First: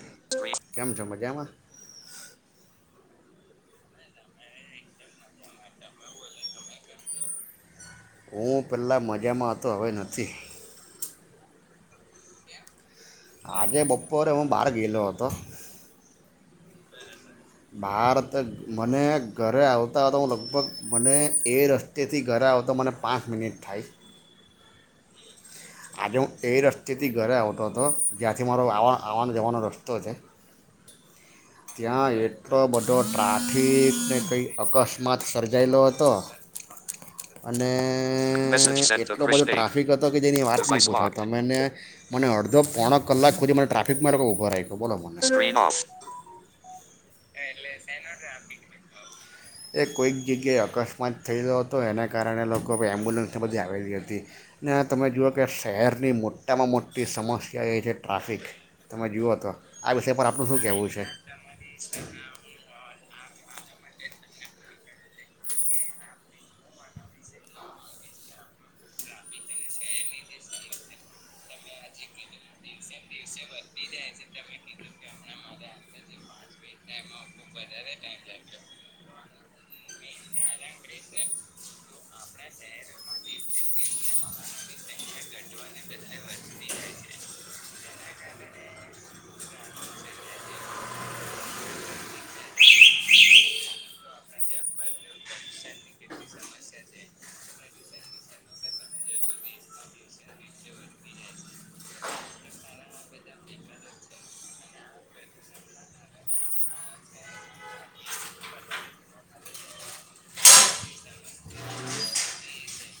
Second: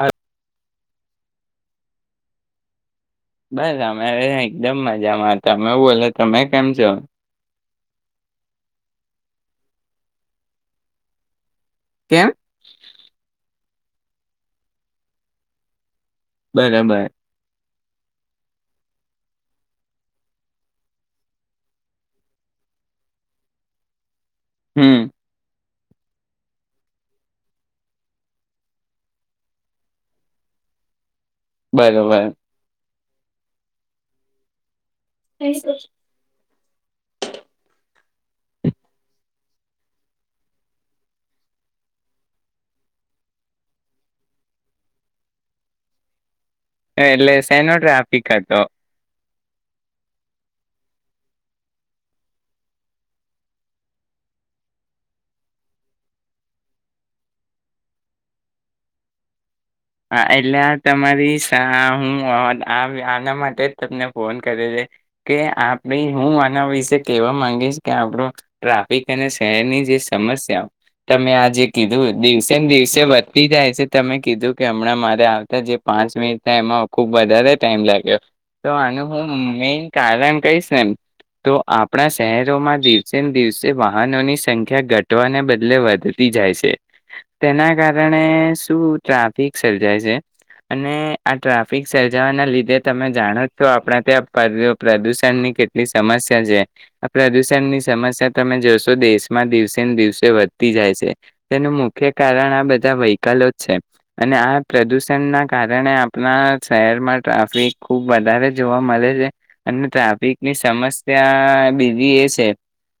હ. કેમ છો મજામાં. બસ અમે એકદમ મજામાં હતામે બોલો તમે કેમ છો. હું પેલા મજામાંતો હવે નથી. કેમ. આજે બપોરે હું બહાર ગયેલો હતો. બરાબર. બહાર તો મને ઘરે આવતાતા હું લગભગ મને એ રસ્તેથી ઘરે આવતા મને પાંચ મિનિટ થાય હમ્મ. આજે હું એ રસ્તેથી ઘરે આવતો હતો જ્યાંથી મારોવા આવવાન જવાનો રસ્તો છે. ત્યાં બરોબર એટલો બધો. તો ટ્રાફિક ને કઈ અકસ્માત માત સર્જાયેલો હતો. અને એટલો બધો ટ્રાફિક હતો કે જેની વાત ત મને અડધો પોણ કલાક સુધી મને ટ્રાફિક ઉભો બોલો મ એટલે સેનો ટ્રાફિક હતો એ કોઈક જગ્યાએ અકસ્માત થઈ ગ્યો હતો એના કારણે લોકો એમ્બ્યુલન્સને બધી આવેલી હતી ને તમે જુઓ કે શહેરની મોટામાં મોટી સમસ્યા એ છે ટ્રાફિક તમે જુઓ તો આ વિષય પર આપણું શું કહેવું છે. પ હું આના માટે જ તમને ફોન કરે છે કે આપડી હું આના વિશે કેહેવા માંગીશ કે આપણ ટ્રાફિક અને શહેરની જે સમસ્યા તમે આ જે કીધું દિવસે ને દિવસે વધતી જાય છે તમે કીધું. કે હમણાં મારે આવતા જે પાંચ મિનિટ થાય એમાં ખૂબ વધારે ટાઈમ લાગ્યો તો આનું હું મેન કારણ કહીશ મ તો આપણા શહેરોમાં દિવસે ને દિવસે વાહનોની સંખ્યા ઘટવાને બદલે વધતી જાય છે તેના કારણે શું ટ્રાફ. સર્જાય છે અને આ ટ્રાફિક સર્જાવાના લીધે તમે જાણો તો આપણા ત્યાં પ્રદુષણની કેટલી સમસ્યા છે આ પ્રદુષણની સમસ્યા તમે જોશો દેશમાં દિવસે ને દિવસે વધતી જાય છે તેનું મુખ્ય કારણ આ બધા વ્હીકલો જ છે. અને આ પ્રદૂષણના કારણે આપણા શહેરમાં ટ્રાફિક ખૂબ વધારે જોવા મળે છે અને ટ્રાફિકની સમસ્યા બીજી એ છે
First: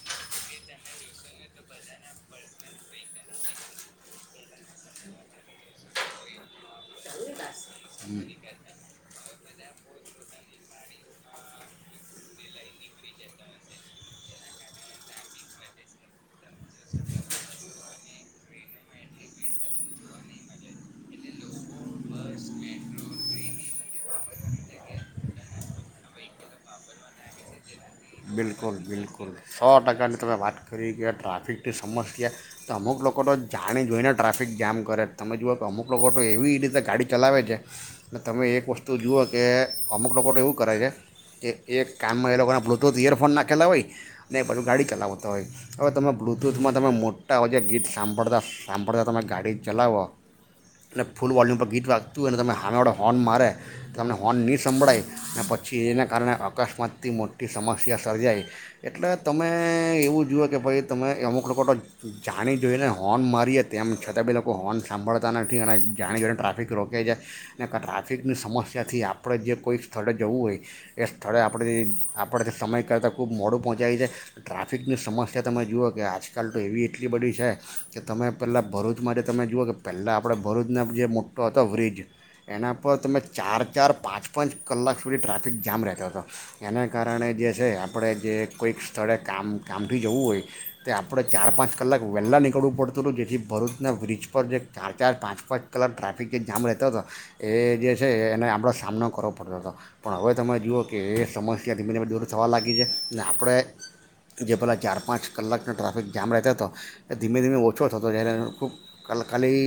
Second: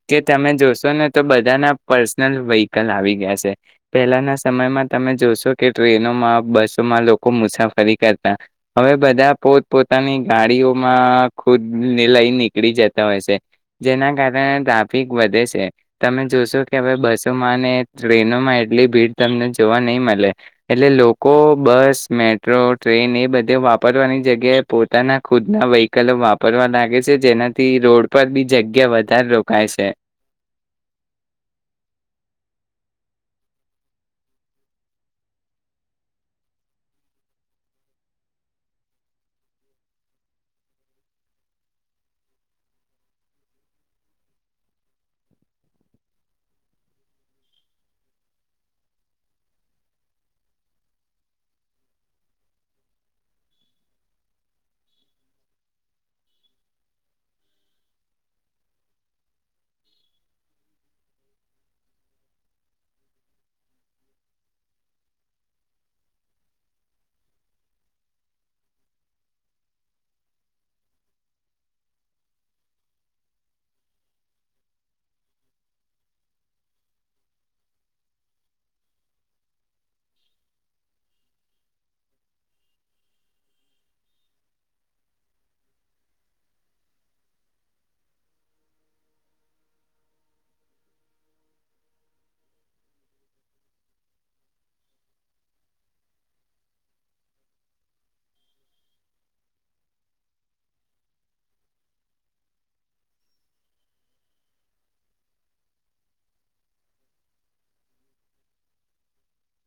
કે તમે જોશો ને તો બધાના પર્સનલ વ્હીકલ આવી ગયા છે પહેલાંના સમયમાં તમે જોશો કે. ટનોમાં બસોમાં લોકો મુસાફરી કરતા હવે બધા પોત પોોતાની ગાડીઓમાં ખુદ ને લઈ નીકળી જતા હોય છે જેના કારણે ટ્રાફિક વધે છે તમે જોશો કે હવે બસોમાં ટ્રેનોમાં એટલી ભીડ તમને જોવા નહી મળે. એટલે લોકો બસ મેટ્રો ટ્રેન એ બધે વાપરવાની જગ્યાએ પોતાના ખુદના વ્હીકલો વાપરવા લાગે છે જેનાથી રોડ. પર બી બિલકુલ જગ્યા બિલકુલ વધારે સો રોકાય છે ટકાની તમે વાત કરી કે ટ્રાફિકની સમસ્યા તો અમુક લોકો. લોકો તો જાણી જોઈને ટ્રાફિક જામ કરે તમે જુઓ કે અમુક લોકો તો એવી રીતે ગાડી ચલાવે છે તમે એક વસ્તુ જુઓ કે અમુક લોકો તો એવું કરે છે કે એક કામમાં એ લોકોના. બટૂથ ઈયરફોન નાખેલા હોય ને એ બાજુ ગાડી ચલાવતા હોય હવે તમે બ્લુટૂથમાં તમે મોટા જે ગીત સાંભળતા સાંભળતા તમે ગાડી ચલાવો અને ફૂલ વોલ્યુમ પર ગીત વાગતું હોય ને તમે હાના વડે હોર્ન મારે તો તમને હોર્ન નહીં સંંભળાય ને પછી એને કારણે અકસ્માતથી મો. થી સમસ્યા સર્જાય એટલે તમે એવું જુઓ કે ભાઈ તમે અમુક લોકો તો જાણી જોઈને હોર્ન મારીએ તેમ છતાં બ લોકો હોર્ન સાંભળતા નથી અને જાણી જોઈને ટ્રાફિક રોકે જાય અનેને ટ્રાફિકની સમસ્યાથી આપણે જે કોઈક સ્થળે જવું હોય એ સ્થળે આપણે. આપણે સમય કરતાં ખૂબ મોડું પહોંચા છે ટ્રાફિકની સમસ્યા તમે જુઓ કે આજકાલ તો એવી એટલી બધી છે કે તમે પહેલાં ભરૂચમાં જે તમે જુઓ કે પહેલાં આપણે ભરૂચના જે મોટો હતો બ્રિજ એના પર તમે ચાર ચાર પાંચ પાંચ કલાક સુધી ટ્રાફિક જામ રહેતો હતો એને. કારણે જે છે આપણે જે કોઈક સ્થળે કામ કામથી જવું હોય તે આપણે ચાર પાંચ કલાક વહેલાં નીકળવું પડતું હતું જેથી ભરૂચના બ્રિજ પર જે ચાર ચાર પાંચ પાંચ કલાક ટ્રાફિક જે જામ રહેતો હતો એ જે છે એને આપણેો સામનો કરવો પડતો હતો પણ હવે તમે જુઓ કે એ સમસ્યા. ત્યાં ધીમે ધીમે દૂર થવા લાગી છે અને આપણે જે પહેલાં ચાર પાંચ કલાકનો ટ્રાફિક જામ રહેતો હતો એ ધીમે ધીમે ઓછો થતો જ્યારે ખૂબ કલકાલી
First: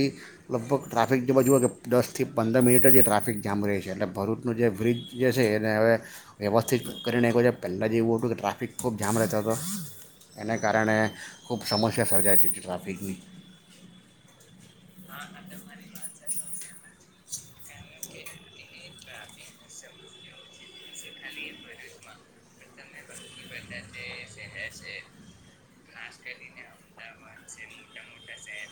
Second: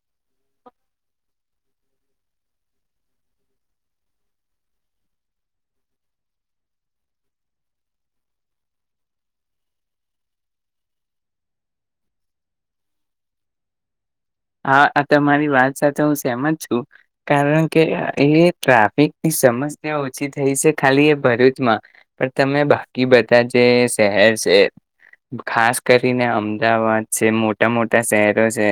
લગભગ ટ્રાફિક જે બાજુઓ કે દસથી પંદર મિનિટ જ એ ટ્રાફિક જામ રહે છે એટલે ભરૂચનું જે બ્રિજ જે છે એને હવે વ્યવસ્થા. નથીથી કરીને એક વજા પહેલાં જે એવું હતું કે ટ્રાફિક ખૂબ જામ રહેતો હતો એને કારણે ખૂબ સમસ્યા સર્જાાઈતી હતી ટ્રાફિકની. હા આ તમારી વાત સાથે હું સહેમત છું. કારણ કે એ ટ્રાફિકની સમસ્યા ઓછી થઈ છે ખાલી એ ભરૂચમાં પણ તમે બાકી બધા જે. શહેર છે ખાસ કરીને અમદાવાદ છે. મોટા મોટા શહેરો છે.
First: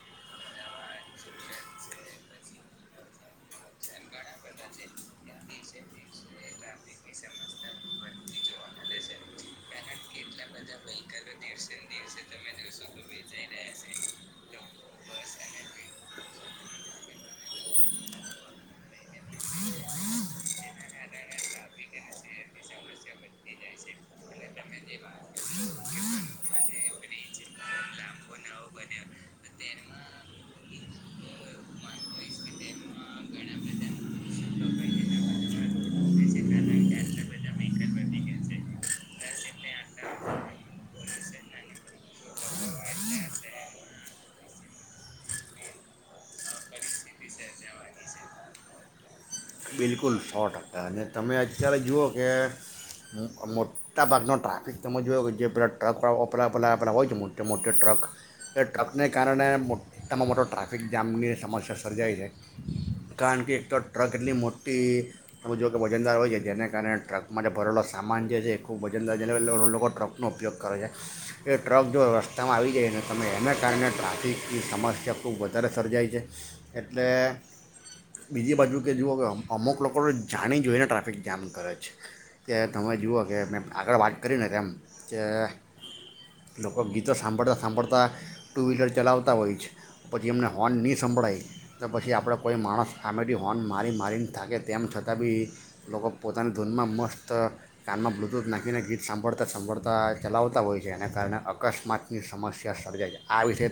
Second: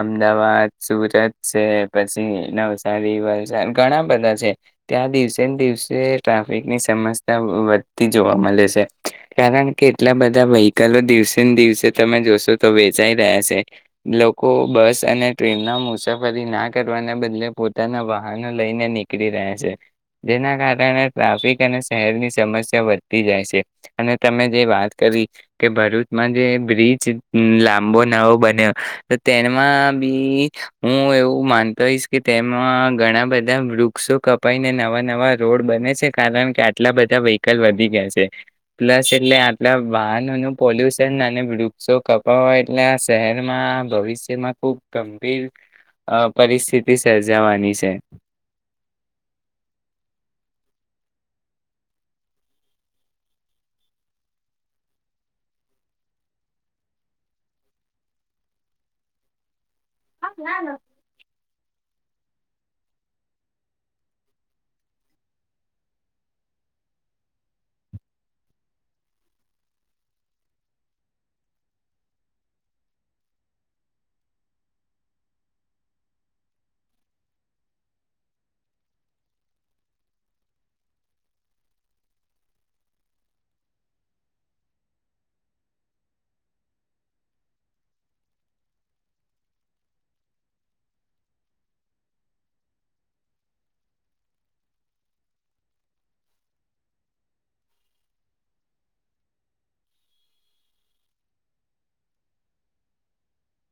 અમદાવાદ સુરત છે પછી નવસારી વલસાડ ઘણા બધા છે ત્યાં દિવસે ને દિવસે ટ્રાફિકની સમસ્યા વધતી જોવા મળે છે કારણ કે એટલા બધા વ્હીકલો દિવસે ને દિવસે તમે જોશો તો વેચાઈ રહ્યા છે લોકો. બસ અને ટ્રેનમાં મુસાફરી ના કરવાના બદલે પોતાના વાહનો લઈને નીકળી રહ્યા છે જેના કારણે ટ્રાફિક અને શહેરની સમસ્યા વધતી જાય છે અને તમે જે વાત કરી કે ભરૂચમાં જે બ્રિજ લાંબો નવો બન્યો. તેમાં બી હું એવું માનતો હોઈશ કે તેમાં ઘણા બધા વૃક્ષો કપાઈને નવા નવા રોડ બને છે કારણ કે આટલા બધા વ્હીકલ વધી ગયા છે પ્લસ એટલે આટલા વાહનોનું પોલ્યુશન અને વૃક્ષો કપાવ એટલે આ શહેરમાં ભવિષ્ય. જેમાં ખુબ ગંભીર પરિસ્થિતિ સર્જાવાની છે. બિલકુલ સો ટકા અને તમે અત્યારે જુઓ કે મોટાભાગનો ટ્રાફિક તમે જોુઓ કે જે પેલા ટ્રક વપરાપરાેલા હોય છે મોટે મોટે ટ્રક એ ટ્રકને કારણે. એક તમામાં મોટો ટ્રાફિક જામની સમસ્યા. સર્જાય છે કારણ કે એક તો ટ્રક એટલી મોટી. ખટી તમે જોુ કે વજનદાર હોય છે જેને કારણે ટ્રકમાં જે ભરેલો સામાન જે છે એ ખૂબ વજનદાર જેને લોકો ટ્રકનો ઉપયોગ કરે છે એ ટ્રક જો રસ્તામાં આવી જાયને તમે એને કારણે ટ્રાફિકની સમસ્યા ખૂબ વધારે સર્જાય છે એટલે બીજી બાજુ કે જુઓ કેમ. અમુક લોકો જાણી જોઈને ટ્રાફિક જામ કરે છે કે તમે જુઓ કે મેં આગળ વાત કરીને તેમ કે લોકો ગીતો સાંભળતાં સાંભળતાં ટુ વ્હીલર ચલાવતા હોય છે પછી એમને હોર્ન નહીં સંંભળાય તો પછી આપણે કોઈ માણસ આમેથીી હોર્ન મારી મારીને. થાકે તેમ છતાં બી લોકો પોતાની ધૂનમાં મસ્ત કાનમાં બ્લુટૂથ નાખીને ગીત સાંભળતા સાંભળતા ચલાવતા હોય છે એના કારણે અકસ્માતની સમસ્યા સર્જાય છે આ વિષય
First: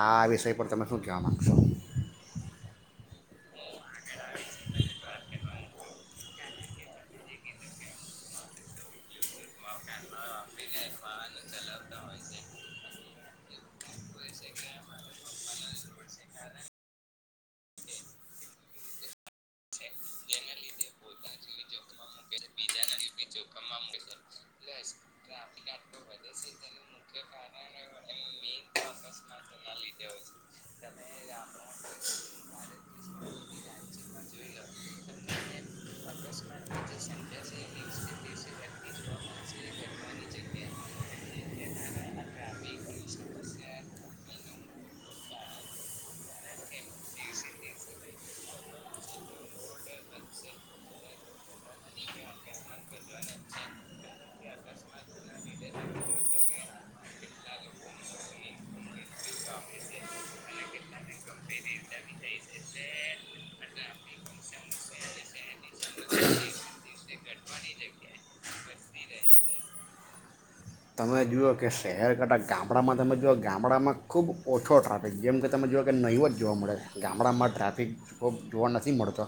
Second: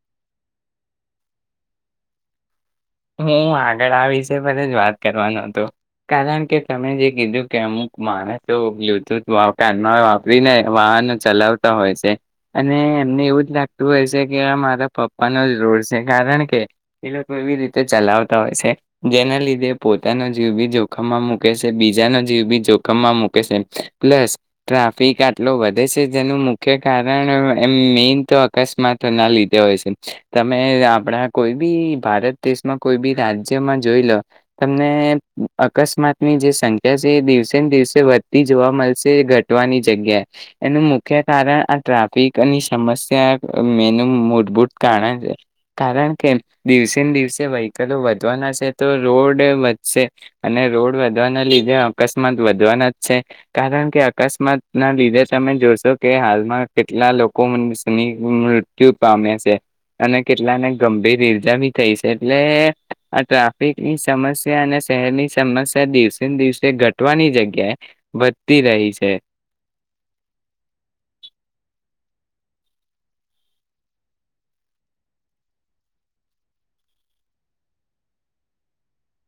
આ વિષય પર તમે શું કહેવા માગશો. હમ આ. આ વિષ પર જ વાત કરવાનો હતો કારણ કે. તમે જે કીધું કે અમુક માણસો બ્લુટૂથ કાનમાં વાપરીને વાહનો ચલાવતા હોય છે અને એમને એવું જ લાગતું હોય છે કે આ મારા પપ્પાનોો જ રોડ છે કારણ કે એ લોકો એવી રીતે. તે ચલાવતા હોય છે જેના લીધે પોતાનો જીવ બી જોખમમાં મૂકે છે બીજાનો જીવ બી જોખમમાં મૂકે છે પ્લસ ટ્રાફિક આટલો વધે છે જેનું મુખ્ય કારણ એમ મેન તો અકસ્માતો ના લીધે હોય છે તમે આપણા કોઈ બી ભારત. દેશમાં કોઈ બી રાજ્યમાં જોઈ લો તમને અકસ્માતની જે સંખ્યા છે એ દિવસે ને દિવસે વધતી જોવા મળશે ઘટવાની જગ્યાએ એનું મુખ્ય કારણ આ ટ્રાફિકની સમસ્યા એનું મૂળભૂત કારણ છે કારણ કે દિવસેને દિવસે. વ્હીકલો વધવાના છે તો રોડ વધશે અને રોડ વધવાના લીધે અકસ્માત વધવાના જ છે કારણ કે અકસ્માત ના લીધે તમે જોશો કે હાલમાં કેટલા લોકો મૃત્યુ પામ્યા છે અને કેટલાને ગંભીર ઈર્જા ભી થઈ. એટલે આ ટ્રાફિકની સમસ્યા અને શહેરની સમસ્યા દિવસે ને દિવસે ઘટવાની જગ્યાએ વધતી રહી છે. તમે જુઓ કે શહેર કરતા ગામડામાં તમે જુઓ ગામડામાં ખૂબ ઓછો ટ્રાફિક જેમ કે તમે જુઓ કે નહીંવ જ જોવા મળે છે ગામડામાં ટ્રાફિક જોબ જોવા નથી મળતો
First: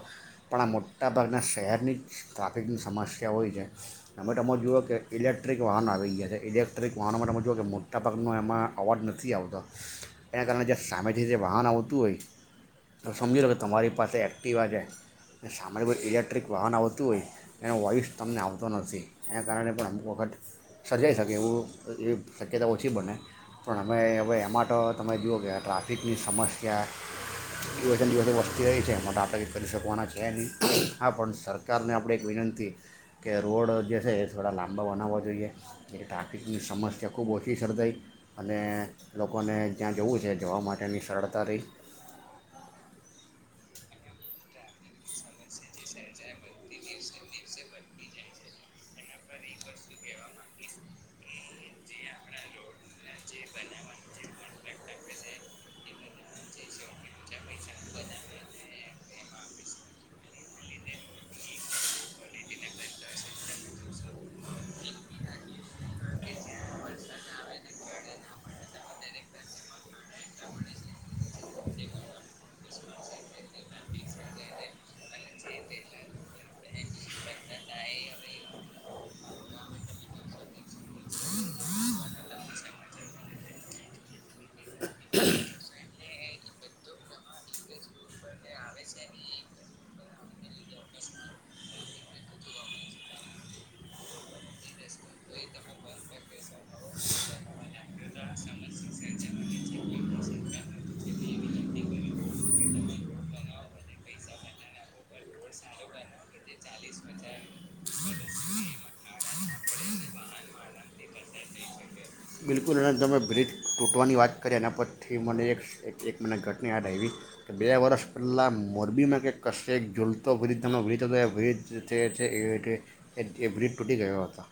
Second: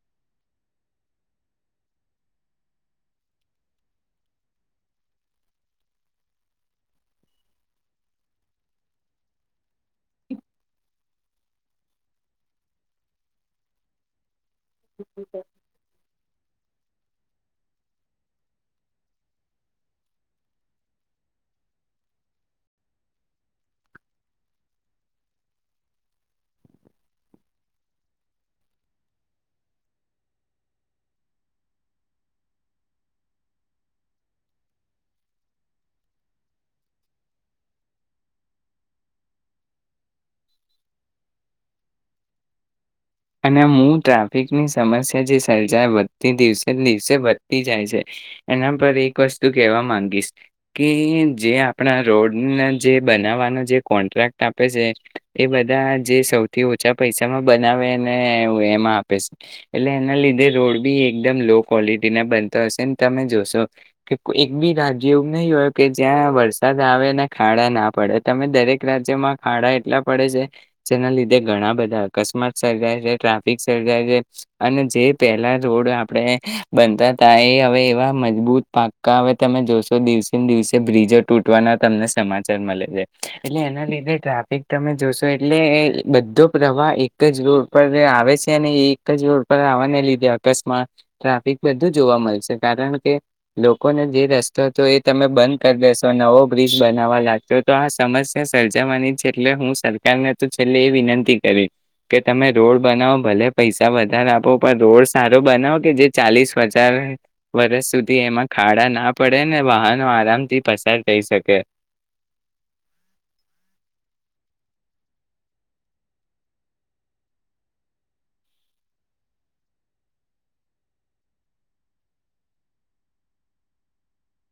પણ આ મોટાભાગના શહેરની જ ટ્રાફિકની સમસ્યા હોય છે તમે તમે જુઓ કે ઇલેક્ટ્રિક વાહનો આવી ગયા છે. ઇલેક્ટ્રિક વાહનો માટે જો કે મોટા ભાગનો એમાં અવાજ નથી આવતો એના કારણે જ સામેથી જે વાહન આવતું હોય તો સમજી લો કે તમારી પાસે એક. પીવા જાય ને સાંળ્યભર ઇલેક્ટ્રિક. વાહન આવતું હોય એનો વોઇસ તમને આવતો નથી એના કારણે પણ અમુક વખત સર્જાઈ શકે. કે એવું એવી શક્યતા ઓછી બને પણ અમે હવે એ માટે તો તમે જુઓ કે ટ્રાફિકની સમસ્યા દિવસે દિવસે વસ્તી રહી છે એમાં માટે આપણે ક કરી શકવાના છે નહીં હા પણ સરકારને આપણે એક વિનંતી કે રોડ જે છે એ થોડા લાંબા બનાવવા જોઈએ. એ ટ્રાફિકની સમસ્યા ખૂબ ઓછી સર્જાઈ અને લોકોને જ્યાં જવું છે જવા માટેની સરળતા રહી. અને હું ટ્રાફિકની સમસ્યા જે સર્જાય વધતી દિવસે દિવસે વધતી જાય છે એના પર એક વસ્તુ કહેવા માંગીશ કે જે આપણા રોડના જે બનાવવાનો જે કોન્ટ્રાક્ટ આપે છે એ બધા જે સૌથી ઓછા પૈસામાં બનાવે. ને એમાં આપે છે એટલે એના લીધે રોડ બી એકદમ લો ક્વોલિટી ના બનતો હશે તમે જોશો કે એક બી રાજ્ય એવું નહીિ હોય કે જ્યાં વરસાદ આવે અને ખાડા ના પડે તમે દરેક રાજ્યમાં ખાડા એટલા પડે છે જેના લીધે ઘણા બધા અકસ્માત. ટાફિક સાય છે અને જે પહેલા રોડ આપણે બનતા હતા એ હવે એવા મજબૂત પાક્કા હવે તમે જોશો દિવસે ને દિવસે બ્રિજો તૂટવાના તમને સમાચાર મળે છે એટલે એના લીધે ટ્રાફિક તમે જોશો એટલે બધો પ્રવાહ એક રોડ પર આવે છે અને એ એક જ રોડ પર આવવાને લીધે અકસ્માત ટ્રાફિક બધું જોવા મળશે કારણ કે લોકોને જે રસ્તો હતો એ તમે બંધ કરી દેેશો નવો બ્રિજ બનાવવા લાગશો તો આ સમસ્યા સર્જાવાની છે એટલે હું સરકારને તો છેલ્ એ વિનંતી કરીશ કે તમે રોડ બનાવો ભલે પૈસા વધારે આપો પણ રોડ સારો બનાવો કે જે ચાલીસ હજાર વર્ષ સુધી એમાં ખાડા ના પડે ને વાહનો આરામથી પસાર થઈ શકે બિલકુલ એ તમે બ્રિજ તૂટવાની વાત કરી એના પરથી મને એક એક મને ઘટના યાદ આવી તો બે વર્ષ પહેલાં મોરબીમાં કે કશે એક ઝૂલતો બ્રિજનો બ્રિજ હતો એ બ્રિજ એ એ બ્રિજ તૂટી ગયો હતો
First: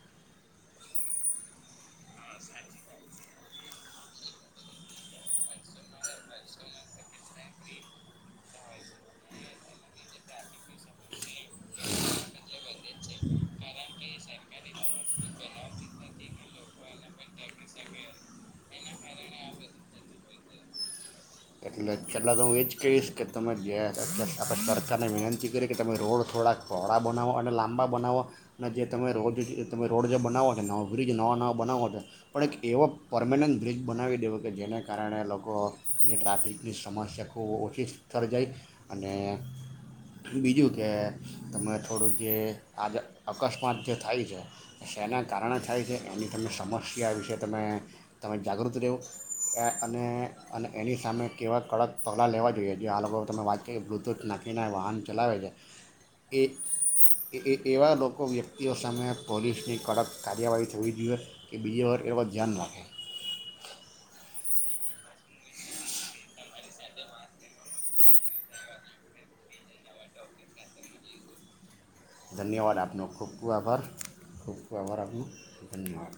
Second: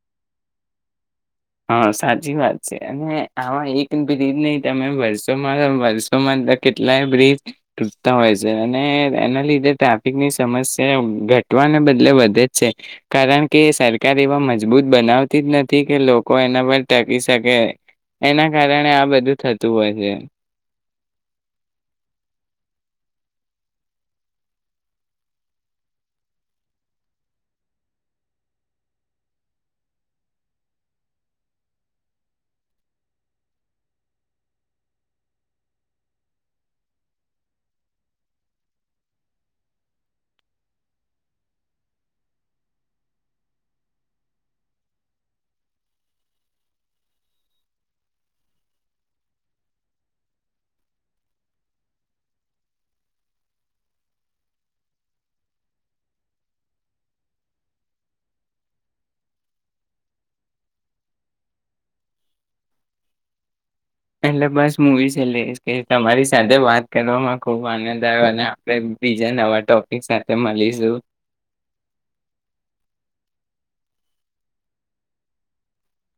હા સાચી વાત છે અને આવા એક બ્રિજ નહી તમે વર્ષોમાં વર્ષોમાં કેટલાય બ્રિજ તૂટતા હોય છે અને એના લીધે ટ્રાફિકની સમસ્યા ઘટવાને બદલે વધે જ છે કારણ કે સરકાર એવા મજબૂત બનાવતી જ નથી કે કોઈ એના પર ટકી શકે એના કારણે આ બધું થતું હોય છે એટલા તો હું એ જ કહીશ કે તમે જે આપણે સરકારને વિનંતી કરી કે તમે રોડ થોડાક કોળા બનાવો અને લાંબા બનાવો અનેને જે તમે રોજ તમે રોડ જે બનાવો છે નવો બ્રિજ નવા નવા બનાવો છેો પણ એક એવો પરર્મનન્ટ બ્રિજ બનાવી દેવો કે જેને કારણે લોકોની ટ્રાફિક ની સમસ્યા ખૂબ ઓછી સ્થરે જાય અને બીજું કે તમે થોડુંક જે આજે અકસ્માત જે થાય છે શના કારણે થાય છે એની તમે સમસ્યા વિશે તમે તમે જાગૃત રહેવો એ અને અને એની સામે કેવા કડક પગલાં લેવા જોઈએ જે આ લોકો તમે વાત કરી બ્લુટૂથ નાખીને વાહન ચલાવે છે એ એ એવા લોકો વ્યક્તિઓ સામે પોલીસની કડક કાર્યવાહી થવી જોઈએ કે બીજી વર એવ ધ્યાન રાખે એટ બસ મુવી લ કે તમારી સાથે વાત કરવામાં ખુબ આનંદ આવ્યો અને આપણે બીજા નવા ટોપિક સાથે મળીશું ધન્યવાદ આપનો ખૂબ ખૂબ આભાર ખૂબ ખૂબ આભાર આપનો ધન્યવાદ